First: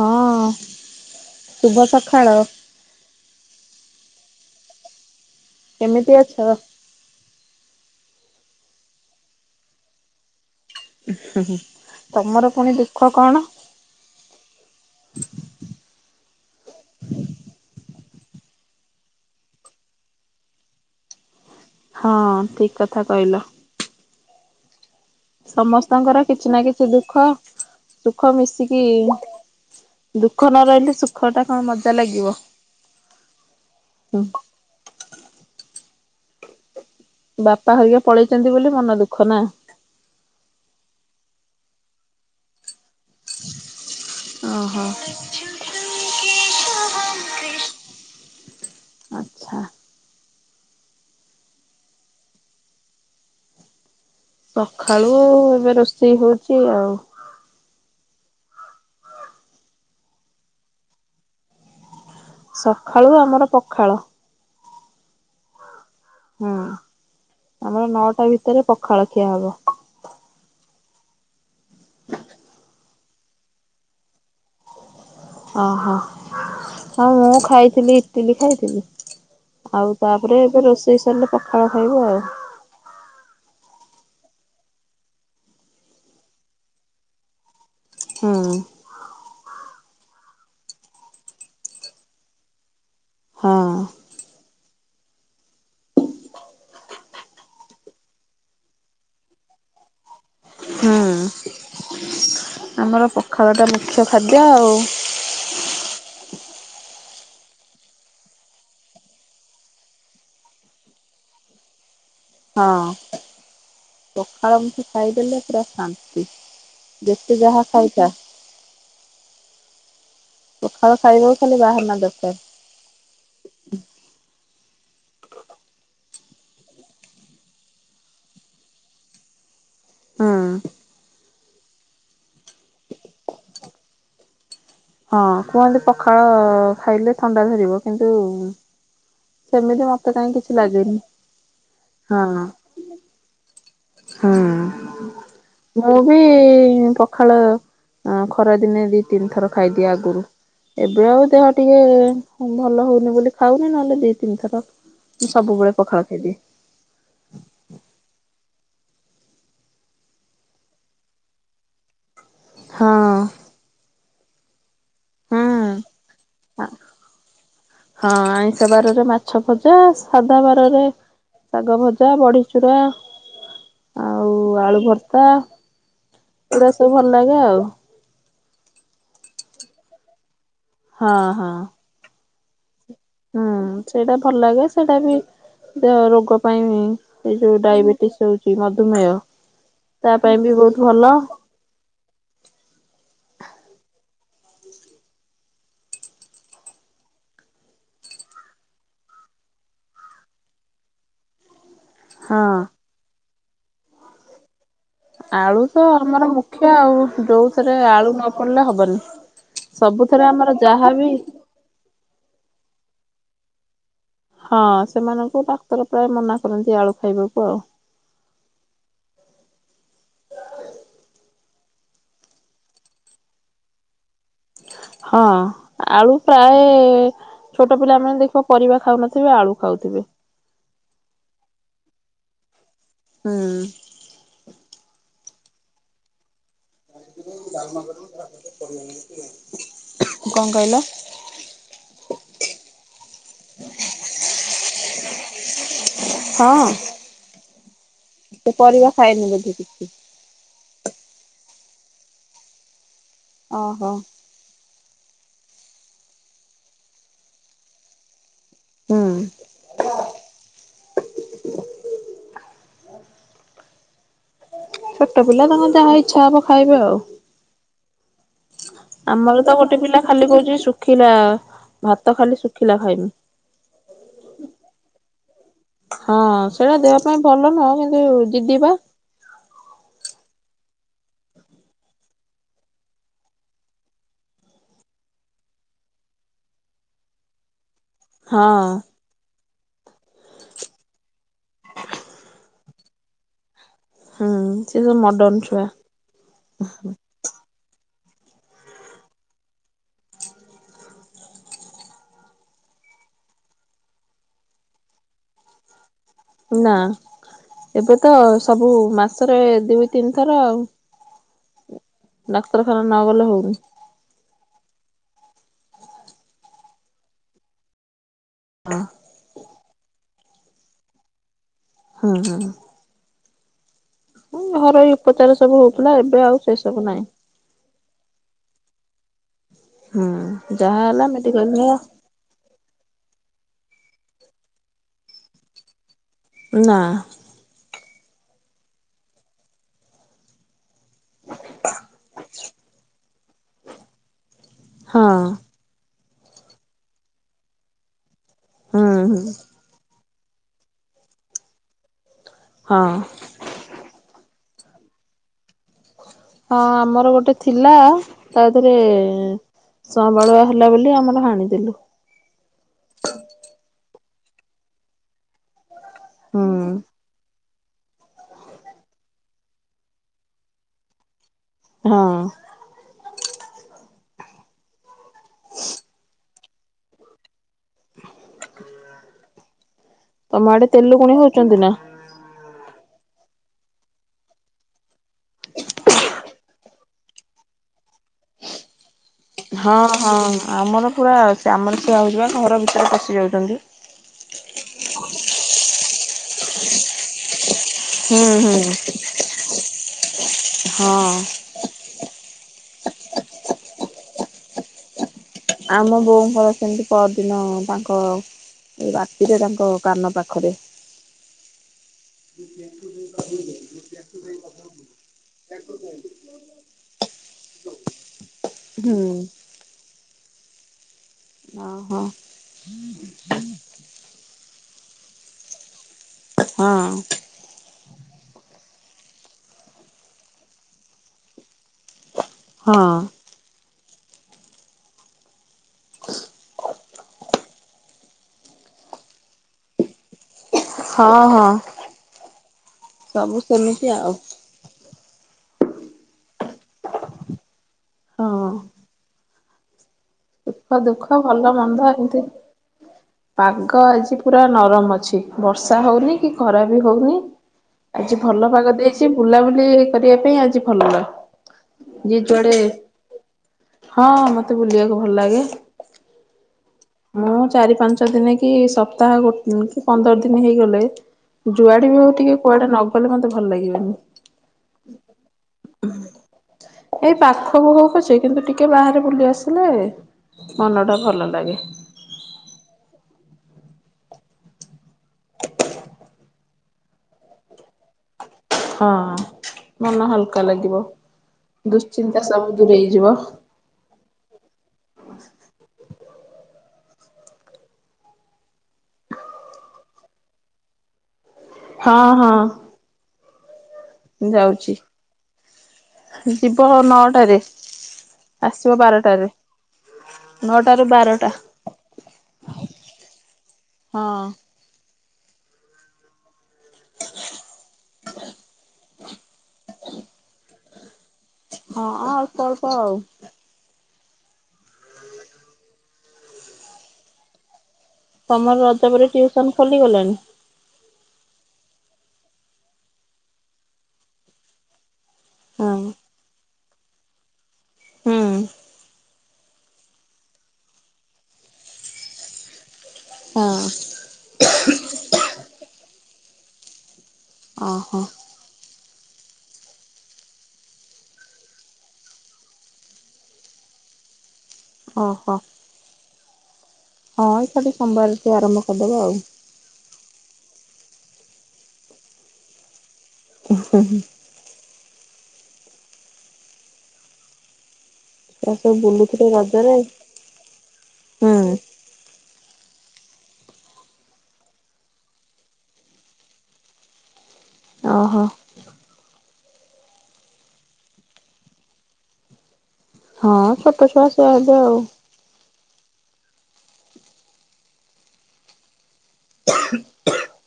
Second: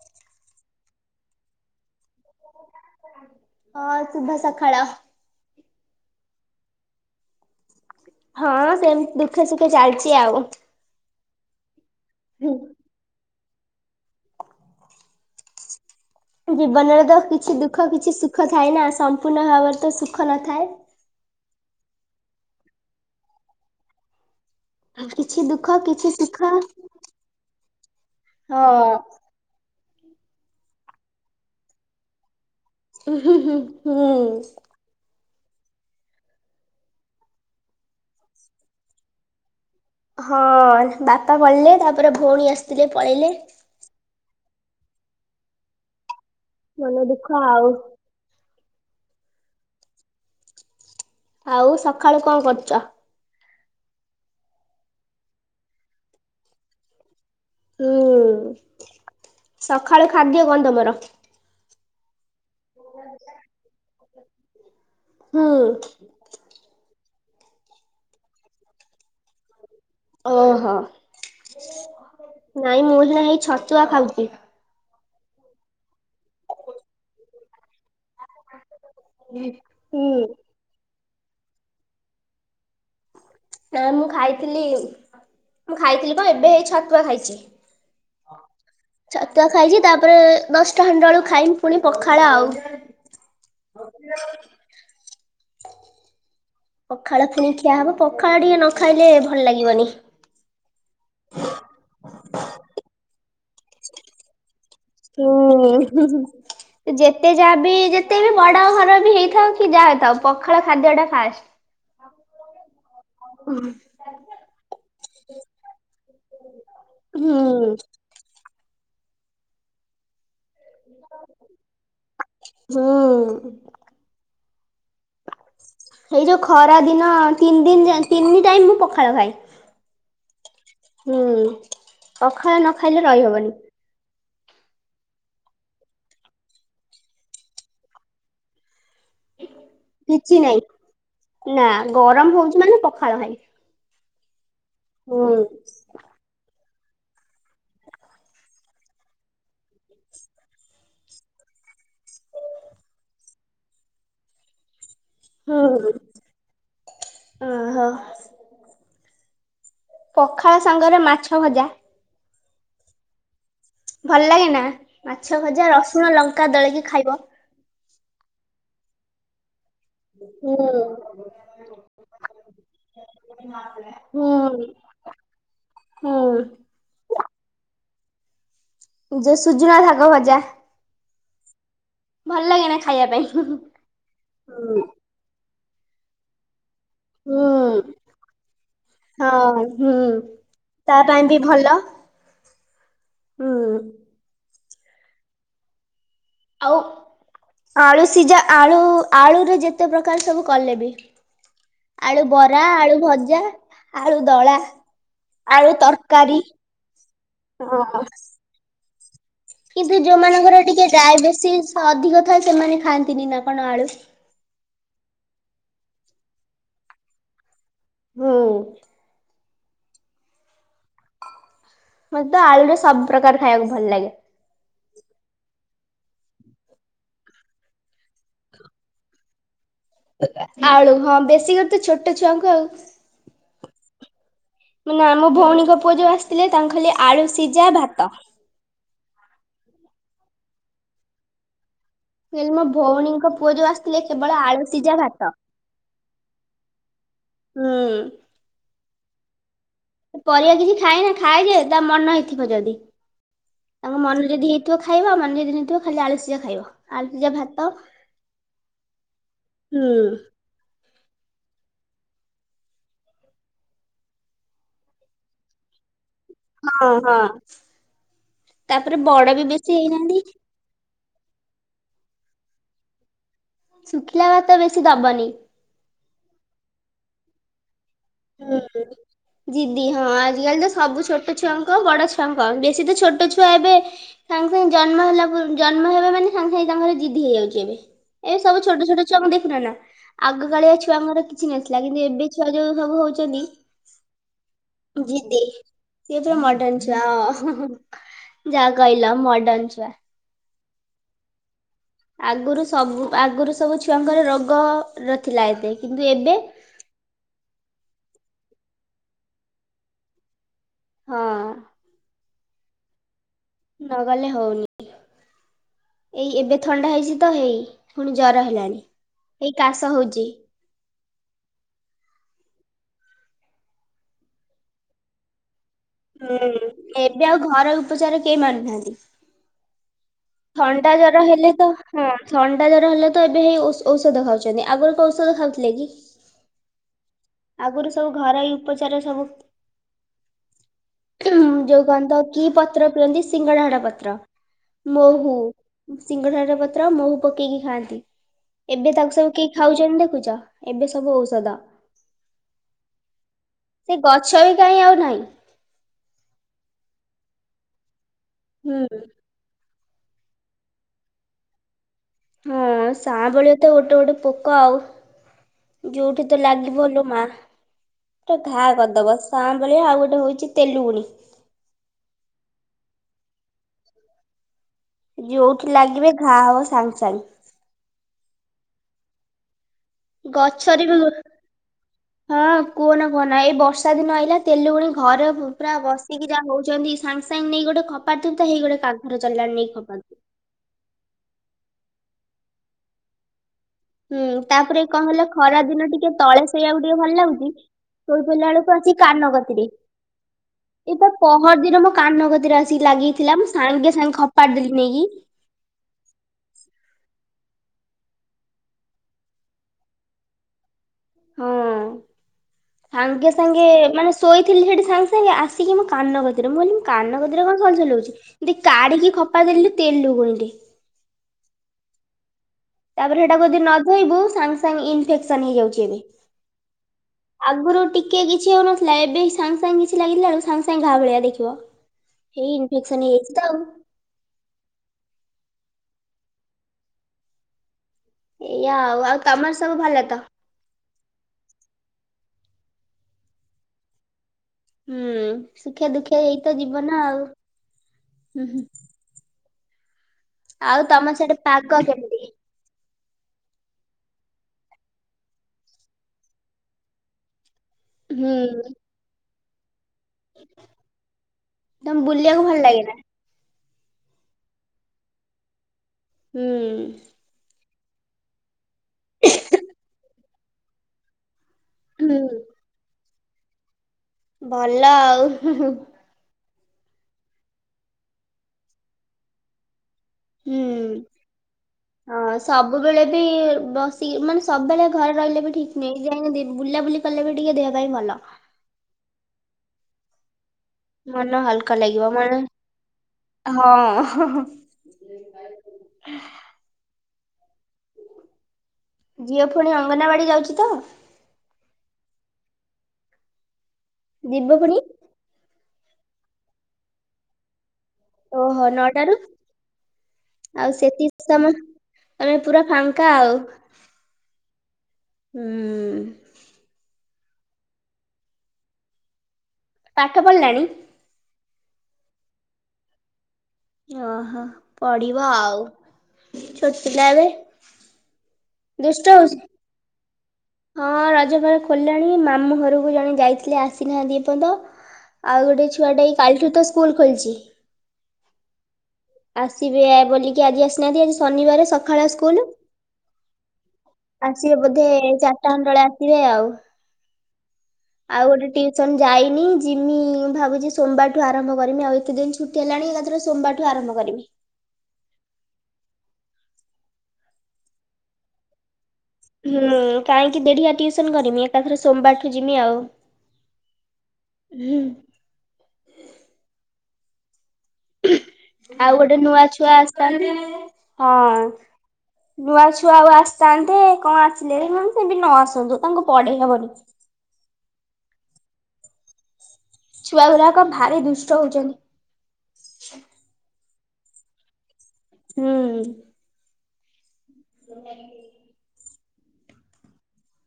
ହଁ ଶୁଭ ସକାଳ। ହଁ, ଶୁଭ ସକାଳ। କେମିତି ଅଛ? ହଁ, ସେମତି ଦୁଃଖେ ସୁଖେ ଚାଲିଛି ଆଉ। ହୁଁ, ହୁଁ। ତମର ପୁଣି ଦୁଃଖ କଣ? ଜୀବନରେ ତ କିଛି ଦୁଃଖ କିଛି ସୁଖ ଥାଏ ନା। ସମ୍ପୂର୍ଣ୍ଣ ଭାବରେ ତ ସୁଖ ନଥାଏ। ହଁ, ଠିକ କଥା କହିଲ। କିଛି ଦୁଃଖ ସମସ୍ତଙ୍କର ସୁଖ କିଛି ନା କିଛି ଦୁଃଖ ସୁଖ ହଁ ମିଶିକି। ଦୁଃଖ ନ ରହିଲେ ସୁଖ ଟା କଣ ମଜା ଲାଗିବ। ଉଁ ହୁଁ ହୁଁ। ବାପା ହେରିକା ପଳେଇଛନ୍ତି ବୋଲି ମନ ଦୁଃଖ ନା? ହଁ ବାପା ପଳେଇଲେ ତାପରେ ଭଉଣୀ ଆସିଥିଲେ ପଳେଇଲେ। ଓ ହୋ। ମନ ଦୁଃଖ ଆଉ। ଆଛା। ଆଉ ସକାଳୁ କଣ କରୁଚ? ସକାଳୁ ଆଉ ଏବେ ରୋଷେଇ ହଉଛି ଆଉ। ହୁଁ ସଖାଳୁ ଖାଦ୍ୟ କଣ ତମର? ସକାଳୁ ଆମର ପଖାଳ ହୁଁ। ହୁଁ ଆମର ନଅଟା ଭିତରେ ପଖାଳଖିଆ ହବ। ଓହୋ ନାଇଁ ମୁଁ ନା ହେଇ ଛତୁଆ ଖାଉଛି। ଓ ହୋ ଆଉ ମୁଁ ଖାଇଥିଲି ଚିଲି ଖାଇଥିଲି ଆଉ ହୁଁ। ତାପରେ ଏବେ ରୋଷେଇ ସାରିଲେ ପଖାଳ ଖାଇବୁ ଆଉ। ନା ମୁଁ ଖାଇଥିଲି ମୁଁ ଖାଇଥିଲି କଣ ଏବେ ହେଇ ଛତୁଆ ଖାଇଛି। ହଁ। ଛତୁଆ ଖାଇଛି। ତାପରେ ଦଶଟା ହାଣ୍ଡ ବେଳୁ ଖାଇମି ପୁଣି ପଖାଳ ଆଉ। ହଁ। ପଖାଳ ପୁଣି ଖିଆ ହବ‌ ପଖାଳ ଟିକେ ନ ଖାଇଲେ ଭଲ ଲାଗିବନି। ହଁ। ଆମର ପୋଖାଳଟା ମୁଖ୍ୟ ଖାଦ୍ୟ ଆଉ। ଉଁ ହୁଁ ଯେତେ ଯାହା ବି ଯେତେ ବି ବଡା ଘର ବି ହେଇଥାଉ କି ଯାହା ହେଇଥାଉ। ପଖାଳ ଖାଦ୍ୟ ଟା ଫାଷ୍ଟ। [unintelligible] ହଁ ପଖାଳ ମୁଠ ଖାଇଦେଲେ ପୁରା ଶାନ୍ତି। ଯେତେ ଯାହା ହୁଁ ଖାଇଥା। ପଖାଳ ଖାଇବାକୁ ଖାଲି ବାହାରନା ଦରକାର। ହୁଁ ଏଇ ଯୋଉ ଖରା ଦିନ। ତିନି ଦିନ ତିନି ଟାଇମ ମୁଁ ପଖାଳ ଖାଏ। ହଁ ହୁଁ, ପଖାଳ ନ ଖାଇଲେ ରହିହବନି। ହଁ, କୁହନ୍ତି ପଖାଳ ଖାଇଲେ ଥଣ୍ଡା ଧରିବ। କିନ୍ତୁ, ସେମିତି ମତେ କାହିଁ କିଛି ନାଇଁ। ଲାଗେନି ନା, ହଁ ଗରମ ହଉଛି ମାନେ ପଖାଳ ଭାଇ ହୁଁ ହୁଁ ମୁଁ ବି ପଖାଳ ଖରା ଦିନେ ଦି, ତିନିଥର ଖାଇଦିଏ ଆଗରୁ। ଏବେଳି ଆଉ ଦେହ ଟିକେ ଭଲ ହଉନି ବୋଲି ଖାଉନି। ନହେଲେ ଦି, ତିନିଥର। ମୁଁ ସବୁବେଳେ ପଖାଳ ଖାଇ ଦିଏ। ଓ ହୋ ପଖାଳ ସାଙ୍ଗରେ ମାଛ ଭଜା। ହଁ ଭଲ ଲାଗେ ନା ମାଛ ହୁଁ ଭଜା ରସୁଣ ଲଙ୍କା ଦଳିକି ଖାଇବ ହଁ ଆଇଁଷ ବାରରେ ମାଛ ଭଜା ସାଧା ହୁଁ ବାରରେ ଶାଗ ଭଜା ବଢ଼ିଚୁରା ହୁଁ ଆଉ ଆଳୁ ଭର୍ତ୍ତା ହୁଁ ଏଗୁଡା ସବୁ ଭଲ ଲାଗେ ଆଉ ଯଉ ସୁଜନା ସାଗ ଭଜା ହଁ ହଁ ଭଲ ଲାଗେ ନା ହୁଁ ସେଇଟା ଭଲ ଲାଗେ ସେଇଟା ବି ଦେ ରୋଗ ପାଇଁ ଏ ଯୋଉ ହୁଁ ଡାଇବେଟିସ ହଉଛି ମଧୁମେହ ହଁ ହୁଁ ତା ପାଇଁ ବି ବହୁତ ତା ଭଲ। ପାଇଁ ବି ଭଲ ହୁଁ ଆଉ ଆଳୁ ସିଝା ଆଳୁ ଆଳୁରେ ଯେତେ ପ୍ରକାର ସବୁ କଲେ ବି ଆଳୁ ହଁ ବରା ଆଳୁ ଭଜା ଆଳୁ ଦଳା ଆଳୁ ତ ଆମର ମୁଖ୍ୟ ଆଉ ଯଉଥିରେ ହଁ ଆଳୁ ନ ପଡିଲେ ହବନି। କିନ୍ତୁ ସବୁଥିରେ ଆମର ଯୋଉମାନଙ୍କର ଟିକେ ଯାହାବି ଡାଇବେଟିସ ବେଶୀ ଅଧିକ ଥାଏ ସେମାନେ ଖାଆନ୍ତିନି ନା କଣ ଆଳୁ? ହଁ ସେମାନଙ୍କୁ ଡାକ୍ତର ପ୍ରାୟ ମନା କରନ୍ତି ଆଳୁ ଖାଇବାକୁ। ହୁଁ ମୋତେ ଆଳୁରେ ସବୁ ପ୍ରକାର ଖାଇବାକୁ ଭଲ ଲାଗେ। ହଁ ଆଳୁ ପ୍ରାୟ ଛୋଟ ପିଲାମାନେ ଦେଖିବ ପରିବା ଖାଉନଥିବେ ଆଳୁ ଖାଉଥିବେ। ଆଳୁ ହଁ ବେଶୀଘର ତ ଛୋଟ ଛୁଆଙ୍କୁ ଆଉ ହୁଁ ମାନେ ଆମ ଭଉଣୀଙ୍କ ପୁଅ ଯୋଉ ଆସିଥିଲେ ତାଙ୍କୁ ଖାଲି ଆଳୁ ସିଝା ଭାତ କଣ କହିଲ? କହିଲି ମୋ ଭଉଣୀଙ୍କ ପୁଅ ଯୋଉ ଆସିଥିଲେ କେବଳ ଆଳୁ ସିଜା ଭାତ ହଁ ହୁଁ ସେ ପରିବା ଖାଏନି ବୋଧେ କିଛି? ପରିବା କିଛି ଖାଇନା ଖାଏ ଯେ ତା ମନ ହେଇଥିବ ଯଦି ଓହୋ। ତାଙ୍କ ମନ ଯଦି ହେଇଥିବ ଖାଇବା ମାନେ ଯଦି ହେଇଥିବ ଖାଲି ଆଳୁସିଜା ଖାଇବା ଆଳୁସିଜା ଭାତ ହୁଁ। ହୁଁ ଛୋଟ ପିଲା ତାଙ୍କର ଯାହା ଇଚ୍ଛା ହବ ଖାଇବେ ହଁ ଆଉ। ହଁ। ତାପରେ ବଡ ବି ଆମର ତ ବେଶୀ ଗୋଟେ ପିଲା ହେଇନାହାନ୍ତି ଖାଲି କହୁଛି ଶୁଖିଲା ଭାତ ଖାଲି ଶୁଖିଲା ଖାଇବି। ଶୁଖିଲା ଭାତ ବେଶୀ ଦବନି। ହଁ ସେଇଟା ଦେହ ପାଇଁ ଭଲ ନୁହଁ କିନ୍ତୁ ଜିଦି ବା [unintelligible] ଜିଦି ହଁ ଆଜିକାଲି ତ ସବୁ ଛୋଟ ଛୁଆଙ୍କ ବଡ ଛୁଆଙ୍କ ବେଶୀ ତ ଛୋଟ ଛୁଆ ଏବେ ସାଙ୍ଗେ ସାଙ୍ଗେ ଜନ୍ମ ହେଲା ଜନ୍ମ ହେବା ମାନେ ସାଙ୍ଗେ ସାଙ୍ଗେ ତାଙ୍କର ଜିଦି ହେଇଯାଉଛି ଏବେ। ଏବେ ହଁ। ସବୁ ଛୋଟ ଛୋଟ ଛୁଆଙ୍କୁ ଦେଖୁନ ନା ଆଗକାଳିଆ ଛୁଆଙ୍କର କିଛି ନଥିଲା କିନ୍ତୁ ଏବେ ଛୁଆ ଯୋଉ ସବୁ ହଉଛନ୍ତି ହୁଁ ସେ ସବୁ ଜିଦି ମଡର୍ଣ ଛୁଆ ସେତ ମଡନ ଛୁଆ ହଁ ହଁ ହଁ। ଯାହା କହିଲ ମଡନ ଛୁଆ। ଆଗରୁ ସବୁ ଆଗରୁ ସବୁ ଛୁଆଙ୍କର ରୋଗ ନ ଥିଲା ଏତେ କିନ୍ତୁ ଏବେ ନା ଏବେ ତ ସବୁ ମାସରେ ଦୁଇ ତିନି ଥର ଆଉ ହଁ। ଡାକ୍ତରଖାନା ନ ଗଲେ ହଉନି। ନ ଗଲେ ହଉନି ଏଇ ଏବେ ଥଣ୍ଡା ହେଇଛି ତ ହେଇ ପୁଣି ଜର ହେଲାଣି ଏଇ କାଶ ହଉଚି। ହୁଁ ହୁଁ। ହଁ ଘରୋଇ ଉପଚାର ସବୁ ହଉଥିଲା ଏବେ ହୁଁ ଆଉ ସେ ସବୁ ନାହିଁ। ଏବେ ଆଉ ଘରେଇ ଉପଚାର କେହି ମାନୁନାନ୍ତି। ହୁଁ। ଯାହା ଥଣ୍ଡା ହେଲା ଜର ମେଡିକାଲ ହେଲେ ତ ହଁ ଥଣ୍ଡା ଜର ହେଲେ ତ ଏବେ ହେଇ ଔଷ ଔଷଧ ଖାଉଛନ୍ତି ଆଗରୁ କଣ ଔଷଧ ଖାଉଥିଲେ କି? ନାଁ। ଆଗୁରୁ ସବୁ ଘରୋଇ ଉପଚାର ସବୁ ଉଁ ଯୋଉ କଣତ କି ପତ୍ର ପିିଅନ୍ତି ସିଙ୍ଗଡା ହାଡ ପତ୍ର। ହଁ ମହୁ ସିଙ୍ଗଡ଼ା ହାର ପତ୍ର ମହୁ ପକେଇକି ଖାଆନ୍ତି ହୁଁ ଏବେ ତାକୁ ହୁଁ। ସବୁ କେହି ଖାଉଛନ୍ତି ଦେଖୁଛ ଏବେ ସବୁ ଔଷଦ। ହଁ। ସେ ଗଛ ବି କାଇଁ ଆଉ ନାହିଁ। ହଁ ଆମର ଗୋଟେ ଥିଲା ତା ଧେରେ ହୁଁ ଏ ସଁବାଳୁଆ ହେଲା ବୋଲି ଆମର ହାଣିଦେଲୁ। ହଁ ସାଆଁ ବାଳୁଆ ତ ଗୋଟେ ଗୋଟେ ପୋକ ଆଉ। ଯୋଉଠି ତ ହୁଁ। ଲାଗିବ ଲୋ ମା ପୁରା ଘା କରିଦବ ସାଁ ବାଳିଆ ଆଉ ଗୋଟେ ହଉଛି ତେଲୁଗୁଣି। ହଁ। ଯୋଉଠି ଲାଗିବେ ଘା ହବ ସାଙ୍ଗେ ସାଙ୍ଗେ। ତମ ଆଡେ ଗଛରେ ବି ତେଲୁଗୁଣି ହଉଛନ୍ତି ନା? ହଁ କୁହନା କୁହନା ଏଇ ବର୍ଷା ଦିନ ଆଇଲା ତେଲୁଗୁଣି ଘରେ ପୁରା ବର୍ଷ ସେଟା ହଉଛନ୍ତି ସାଙ୍ଗେ ସାଙ୍ଗେ ନେଇ ଗୋଟେ ଖପା ଦନ୍ ହେଇଟେ କା [unintelligible] ହଁ ହଁ ଆମର ପୁରା ଆମର ସେଇଆ ହଉଛି ବା ଘର ଭିତରେ ପଶି ଯାଉଛନ୍ତି। ହୁଁ ତାପରେ କଣ ହେଲା ଖରା ଦିନ ଟିକେ ତଳେ ସୋଇବାକୁ ଟିକେ ଭଲ ଲାଗୁଛି। ଓପରେ ହୁଁ ଶୋଇଲା ହୁଁ। ବେଳକୁ ଆସି କାନକତିରେ ଏଇଟା ହଁ କଣ? ପରଦିନ ମୋ କାନକତିରେ ଆସିକି ଲାଗିଥିଲା ମୁଁ ସାଙ୍ଗେ ସାଙ୍ଗେ ଖପାଡ଼ି ଦେଲି ନେଇକି। ଆମ ବୋଉଙ୍କର ସେମିତି ପରଦିନ ତାଙ୍କ ଏଇ ରାତିରେ ତାଙ୍କ କାନ ପାଖରେ। ହଁ। ଏଠ [inaudible] ସାଙ୍ଗେ ସାଙ୍ଗେ ମାନେ ଶୋଇଥିଲି ସେଠି ସାଙ୍ଗେ ସାଙ୍ଗେ ଆସିକି ମୋ କାନକତିରେ ମୁଁ କହିଲି ମୋ କାନକତିରେ କଣ ସଲ ସଲ ହଉଚି ଦି ହୁଁ। କାଢ଼ିକି ଖପାଡିଦେଲି ତେଲୁ ଗୁଣିଟେ। ଓ ହଁ। ତାପରେ ସେଟାକୁ ଯଦି ନ ଧୋଇବୁ ସାଙ୍ଗ୍ ସାଙ୍ଗ୍ ଇନଫେକ୍ସନ ହେଇଯାଉଚିଏବେ। ହଁ। ଆଗୁରୁ ଟିକେ କିଛି ହୋଉନଥିଲା ଏବେ ସାଙ୍ଗ୍ ସାଙ୍ଗ୍ କିଛି ଲାଗିଥିଲା ବେଳେ ସାଙ୍ଗ୍ ସାଙ୍ଗ୍ ଘା ଭଳିଆ ଦେଖିବ। ହେଇ ହଁ ଇଫେକ୍ସନ ହେଇଚି ତ ଆଉ। ଏଇଆ ଆଉ ଆଉ ତମର ସବୁ ଭଲ ତ। ହଁ ହଁ। ସବୁ ସେମିତି ଆଉ। ହୁଁ ସୁଖେ ଦୁଃଖେ ଏଇତ ଯିବନ ଆଉ ହୁଁ ହଁ ହୁଁ। ସୁଖ ଆଉ ତମ ଦୁଃଖ ସେଟି ଭଲ ମନ୍ଦ ପାଗ ଏମିତି କେମିତି। ପାଗ ଆଜି ପୁରା ନରମ ଅଛି ବର୍ଷା ହୋଉନି କି ଖରା ବି ହୋଉନି। ଆଜି ହୁଁ ଭଲ ପାଗ ଦେଇଚି ବୁଲାବୁଲି କରିବା ପାଇଁ ଆଜି ଭଲ ତମକୁ ଯିଏ ବୁଲିବାକୁ ଭଲ ଜୁଆଡେ ଲାଗେ ନା? ହଁ ମତେ ବୁଲିବାକୁ ଭଲ ଲାଗେ। ହୁଁ। ମୁଁ ଚାରି ପାଞ୍ଚ ଦିନି କି ସପ୍ତାହ ଗୋ କି ପନ୍ଦର ଦିନି ହେଇଗଲେ ଯୁଆଡେ ବି ହଉ ହୁଁ। ଟିକେ କୁଆଡେ ନ ଗଲେ ମତେ ଭଲ ଲାଗିବନି। ଭଲ ଆଉ ହୁଁ ହୁଁ। ଏଇ ପାଖ କୁ ପଛେ କିନ୍ତୁ ଟିକେ ବାହାରେ ବୁଲି ଆସିଲେ ହୁଁ ମନ ଟା ଭଲ ଲାଗେ। ହଁ ସବୁବେଳେ ବି ବସି କି ମାନେ ସବବେଳେ ଘରେ ରହିଲେ ବି ଠିକ ନୁହେଁ ଯାଇ ବୁଲାବୁଲି କଲବି ଟିକେ ଦେହ ପାଇଁ ଭଲ। ହଁ ହଁ ମନ ହାଲକା ଲାଗିବ ମନ ହାଲକା ଲାଗିବ ଦୁଶ୍ଚିନ୍ତା ମନ ସବୁ ଦୂରେଇ ଯିବ। ହଁ ଝିଅ ଫୁଣି ଅଙ୍ଗନବାଡି ଯାଉଛି ତ। ହଁ ହଁ। ଯିବ ଯାଉଛି ପୁଣି ଯିବ ହଅ ନଅଟାରେ। ଓହୋ ଆସିବ ନଅଟାରୁ ବାରଟାରେ। ଆଉ ନଅଟାରୁ ସେତି ବାରଟା। ସମ ତମେ ପୁରା ଫାଙ୍କା ଆଉ। ହଁ। ହୁଁ। [inaudible] [inaudible] ପାଠ ପଢିଲାଣି। ହଁ ଅଳ୍ପ ଅଳ୍ପ ଆଉ। ଓହୋ ପଢିବ ଆଉ ଛୋଟ ପିଲା ଏବେ। ତମର ରଜ ଦୁଷ୍ଟ ପରେ ହଉଛି ଟ୍ୟୁସନ ଖୋଲିଗଲାଣି। ହଁ ରଜ ପରେ ଖୋଲିଲାଣି ମାମୁଁ ଘରକୁ ଜଣେ ଯାଇଥିଲେ ଆସିନାହାନ୍ତି ଏପନ୍ତ। ଆଉ ଗୋଟେ ହଁ ଛୁଆଟା ଏଇ କାଲିଠୁ ତ ସ୍କୁଲ ଖୋଲିଚି। ହୁଁ ଆସିବେ ବୋଲିକି ଆଜି ଆସିନାହାନ୍ତି ଆଜି ଶନିବାର ସକାଳଆ ସ୍କୁଲ। ହଁ। ଆସିବେ ବୋଧେ ଚାରିଟା ଖଣ୍ଣ୍ଡେ ବେଳେ ଆସିବେ ଆଉ। ଓହୋ। ଆଉ ଗୋଟେ ଟ୍ୟୁସନ ଯାଇନି ଯିମି ମୁଁ ଭାବୁଛି ସୋମବାରଠୁ ଆରମ୍ଭ କରିମି ଆଉ ଏତେ ଦିନ ଛୁ ଟି ହେଲାଣି ଏକାତିରେ ସୋମବାରଠୁ ଆରମ୍ଭ କରିବି। ଓହୋ। ହଁ ଏକାଇଠି ସୋମବାର ଠୁ ଆରମ୍ଭ କରିଦବ ଆଉ। ହୁଁ କାହିଁକି ଦେଢିଆ ଟ୍ୟୁଉସନ କରିମି ଏକାଥରେ ସୋମବାରଠୁ ଯିବି ଆଉ ଉ ହୁଁ ହୁଁ। ହୁଁ। ଛୁଆ ସବୁ ଆଉ ଗୋଟେ ବୁଲୁଥିଲେ ନୂଆ ଛୁଆ ରଜରେ ଆସିଥାନ୍ତି ହଁ ହୁଁ ନୂଆ ଛୁଆ ଆଉ ଆସିଥାନ୍ତେ କଣ ଆସିଲେ ମାନେ ସେବି ନ ଆସନ୍ତୁ ତାଙ୍କୁ ପଢେଇ ହବନି ଓହୋ ଛୁଆ ଗୁଡ଼ାକ ଭାରି ଦୁଷ୍ଟ ହଉଛନ୍ତି ହଁ ଛୋଟ ଛୁଆ ସୁଆ ହେବେ ଆଉ ହୁଁ। [inaudible] [inaudible]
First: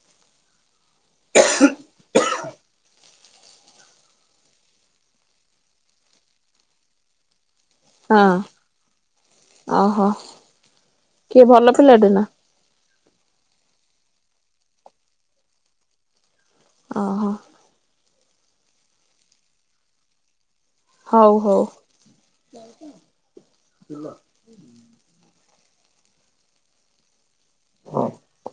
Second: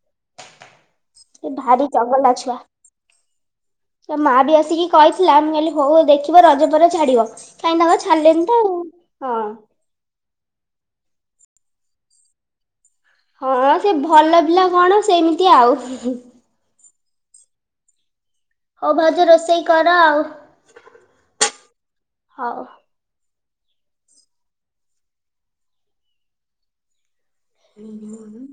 ସେ ଭାରି ଚଗଲା ଛୁଆ ତା ମା ବି ଆସିକି କହିଥିଲା ମୁଁ କହିଲି ହଉ ଦେଖିବା ରଜପରେ ଛାଡିବ। କାଇଁ ତାଙ୍କ ଛାଡିଲେନି ତ ଆଉ ହଁ ଅହ କିଏ ଭଲ ପିଲାଟେ ନା ହଁ ସେ ଭଲ ପିଲା କଣ ସେମିତି ଆଉ ଅହ। ହଉ ଭାଉଜ ରୋଷେଇ କର ଆଉ ହଉ ହଉ ହଉ। ହୁଁ ହୁଁ [inaudible]